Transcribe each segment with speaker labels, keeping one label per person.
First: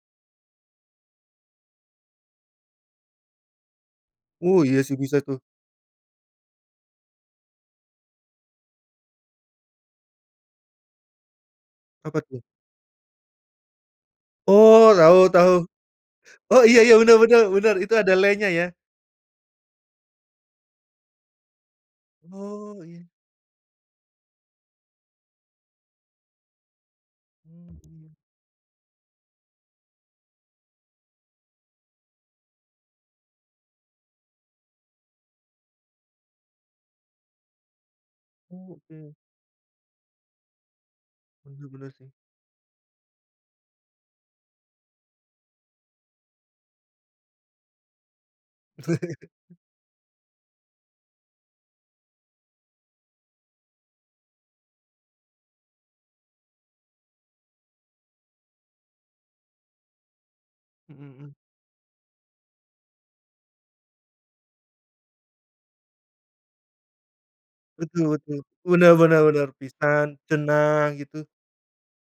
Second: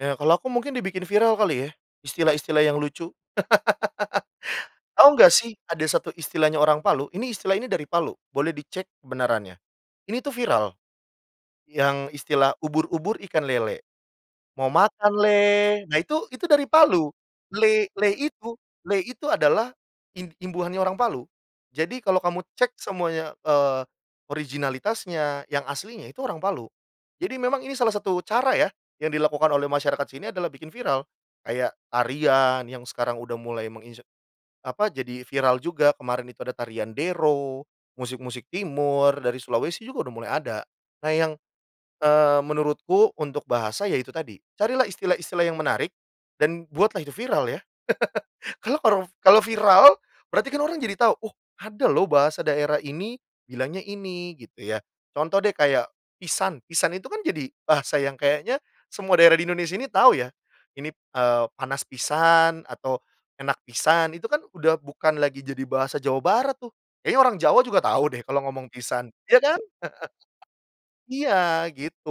Speaker 1: Ya kalau aku mungkin dibikin viral kali ya. Istilah-istilah yang lucu.
Speaker 2: Oh iya sih bisa
Speaker 1: Tahu enggak
Speaker 2: tuh.
Speaker 1: sih ada satu istilahnya orang Palu, ini istilah ini dari Palu, boleh dicek kebenarannya. Ini tuh viral. Yang
Speaker 2: Apa tuh?
Speaker 1: istilah "ubur-ubur ikan lele, mau
Speaker 2: Oh
Speaker 1: makan
Speaker 2: tahu tahu.
Speaker 1: le." Nah itu itu
Speaker 2: Oh
Speaker 1: dari
Speaker 2: iya iya
Speaker 1: Palu.
Speaker 2: bener bener bener
Speaker 1: Le
Speaker 2: itu
Speaker 1: le
Speaker 2: ada "le"-nya
Speaker 1: itu
Speaker 2: ya!
Speaker 1: le itu adalah im imbuhannya orang Palu. Jadi kalau kamu cek
Speaker 2: Oh iya.
Speaker 1: semuanya, eee, originalitasnya, yang aslinya itu orang Palu. Jadi memang ini salah
Speaker 2: Mhm.
Speaker 1: satu cara ya yang dilakukan oleh masyarakat sini adalah bikin viral. Kayak tarian yang sekarang udah mulai menginse apa, jadi viral juga kemarin itu ada tarian Dero, musik-musik timur,
Speaker 2: Oke.
Speaker 1: dari Sulawesi juga udah mulai ada. Nah yang,
Speaker 2: Bener bener sih.
Speaker 1: eee, menurutku untuk bahasa ya itu tadi. Carilah istilah-istilah yang menarik dan buatlah itu viral ya. Karena kalau kalau viral, berarti kan orang jadi tahu, oh ada loh bahasa daerah ini, bilangnya ini. Gitu ya. Contoh deh kayak "pisan". "Pisan" itu kan jadi bahasa yang kayaknya semua daerah di Indonesia ini tahu ya. Ini,
Speaker 2: Mhm mhm.
Speaker 1: eee, "panas pisan", atau "enak pisan", itu kan udah bukan lagi jadi bahasa Jawa Barat tuh. Kayaknya orang Jawa juga tahu
Speaker 2: Betul
Speaker 1: deh
Speaker 2: betul.
Speaker 1: kalau ngomong
Speaker 2: Benar
Speaker 1: "pisan".
Speaker 2: benar
Speaker 1: Iya
Speaker 2: bener.
Speaker 1: kan?
Speaker 2: "Pisan", "ceunah", gitu.
Speaker 1: Iya gitu.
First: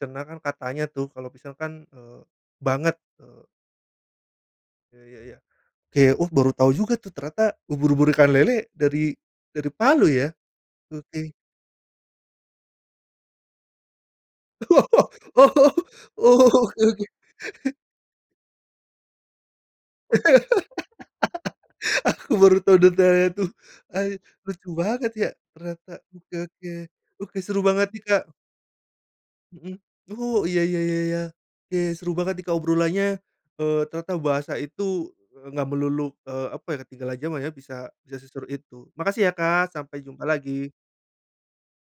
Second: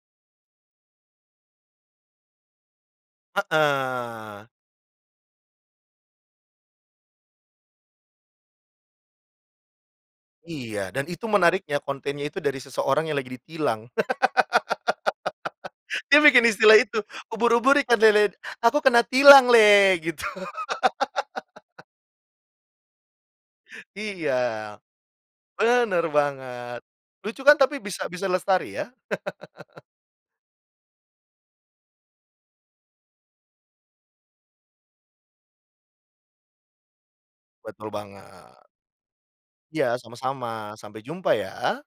Speaker 2: "Ceunah" kan, "katanya" tuh, kalau "pisan" kan, eee, "banget", eee
Speaker 1: Heeh.
Speaker 2: Ya ya ya. Ke, oh baru tahu juga tuh ternyata "ubur-ubur, ikan lele" dari dari Palu ya.
Speaker 1: Iya dan itu
Speaker 2: Oke.
Speaker 1: menariknya, kontennya itu dari seseorang yang lagi ditilang.
Speaker 2: Oh oh, oh
Speaker 1: Dia bikin
Speaker 2: oh,
Speaker 1: istilah
Speaker 2: oke
Speaker 1: itu,
Speaker 2: oke.
Speaker 1: "ubur-ubur ikan lele, aku kena tilang le," gitu.
Speaker 2: Aku baru tahu detailnya tuh, eh,
Speaker 1: Iya.
Speaker 2: lucu banget ya ternyata.
Speaker 1: Bener
Speaker 2: Oke oke,
Speaker 1: banget.
Speaker 2: oke
Speaker 1: Lucu kan
Speaker 2: seru
Speaker 1: tapi, tapi
Speaker 2: banget
Speaker 1: bisa
Speaker 2: nih Kak!
Speaker 1: bisa lestari ya.
Speaker 2: Mhm, oh iya iya iya iya. Iya, seru banget nih Kak obrolannya, eee, ternyata bahasa itu, eee, nggak melulu, eee, apa ya, ketinggalan jaman ya. Bisa
Speaker 1: Betul
Speaker 2: bisa seseru
Speaker 1: banget.
Speaker 2: itu. Makasih ya Kak
Speaker 1: Ya
Speaker 2: sampai jumpa lagi!
Speaker 1: sama-sama, sampai jumpa ya!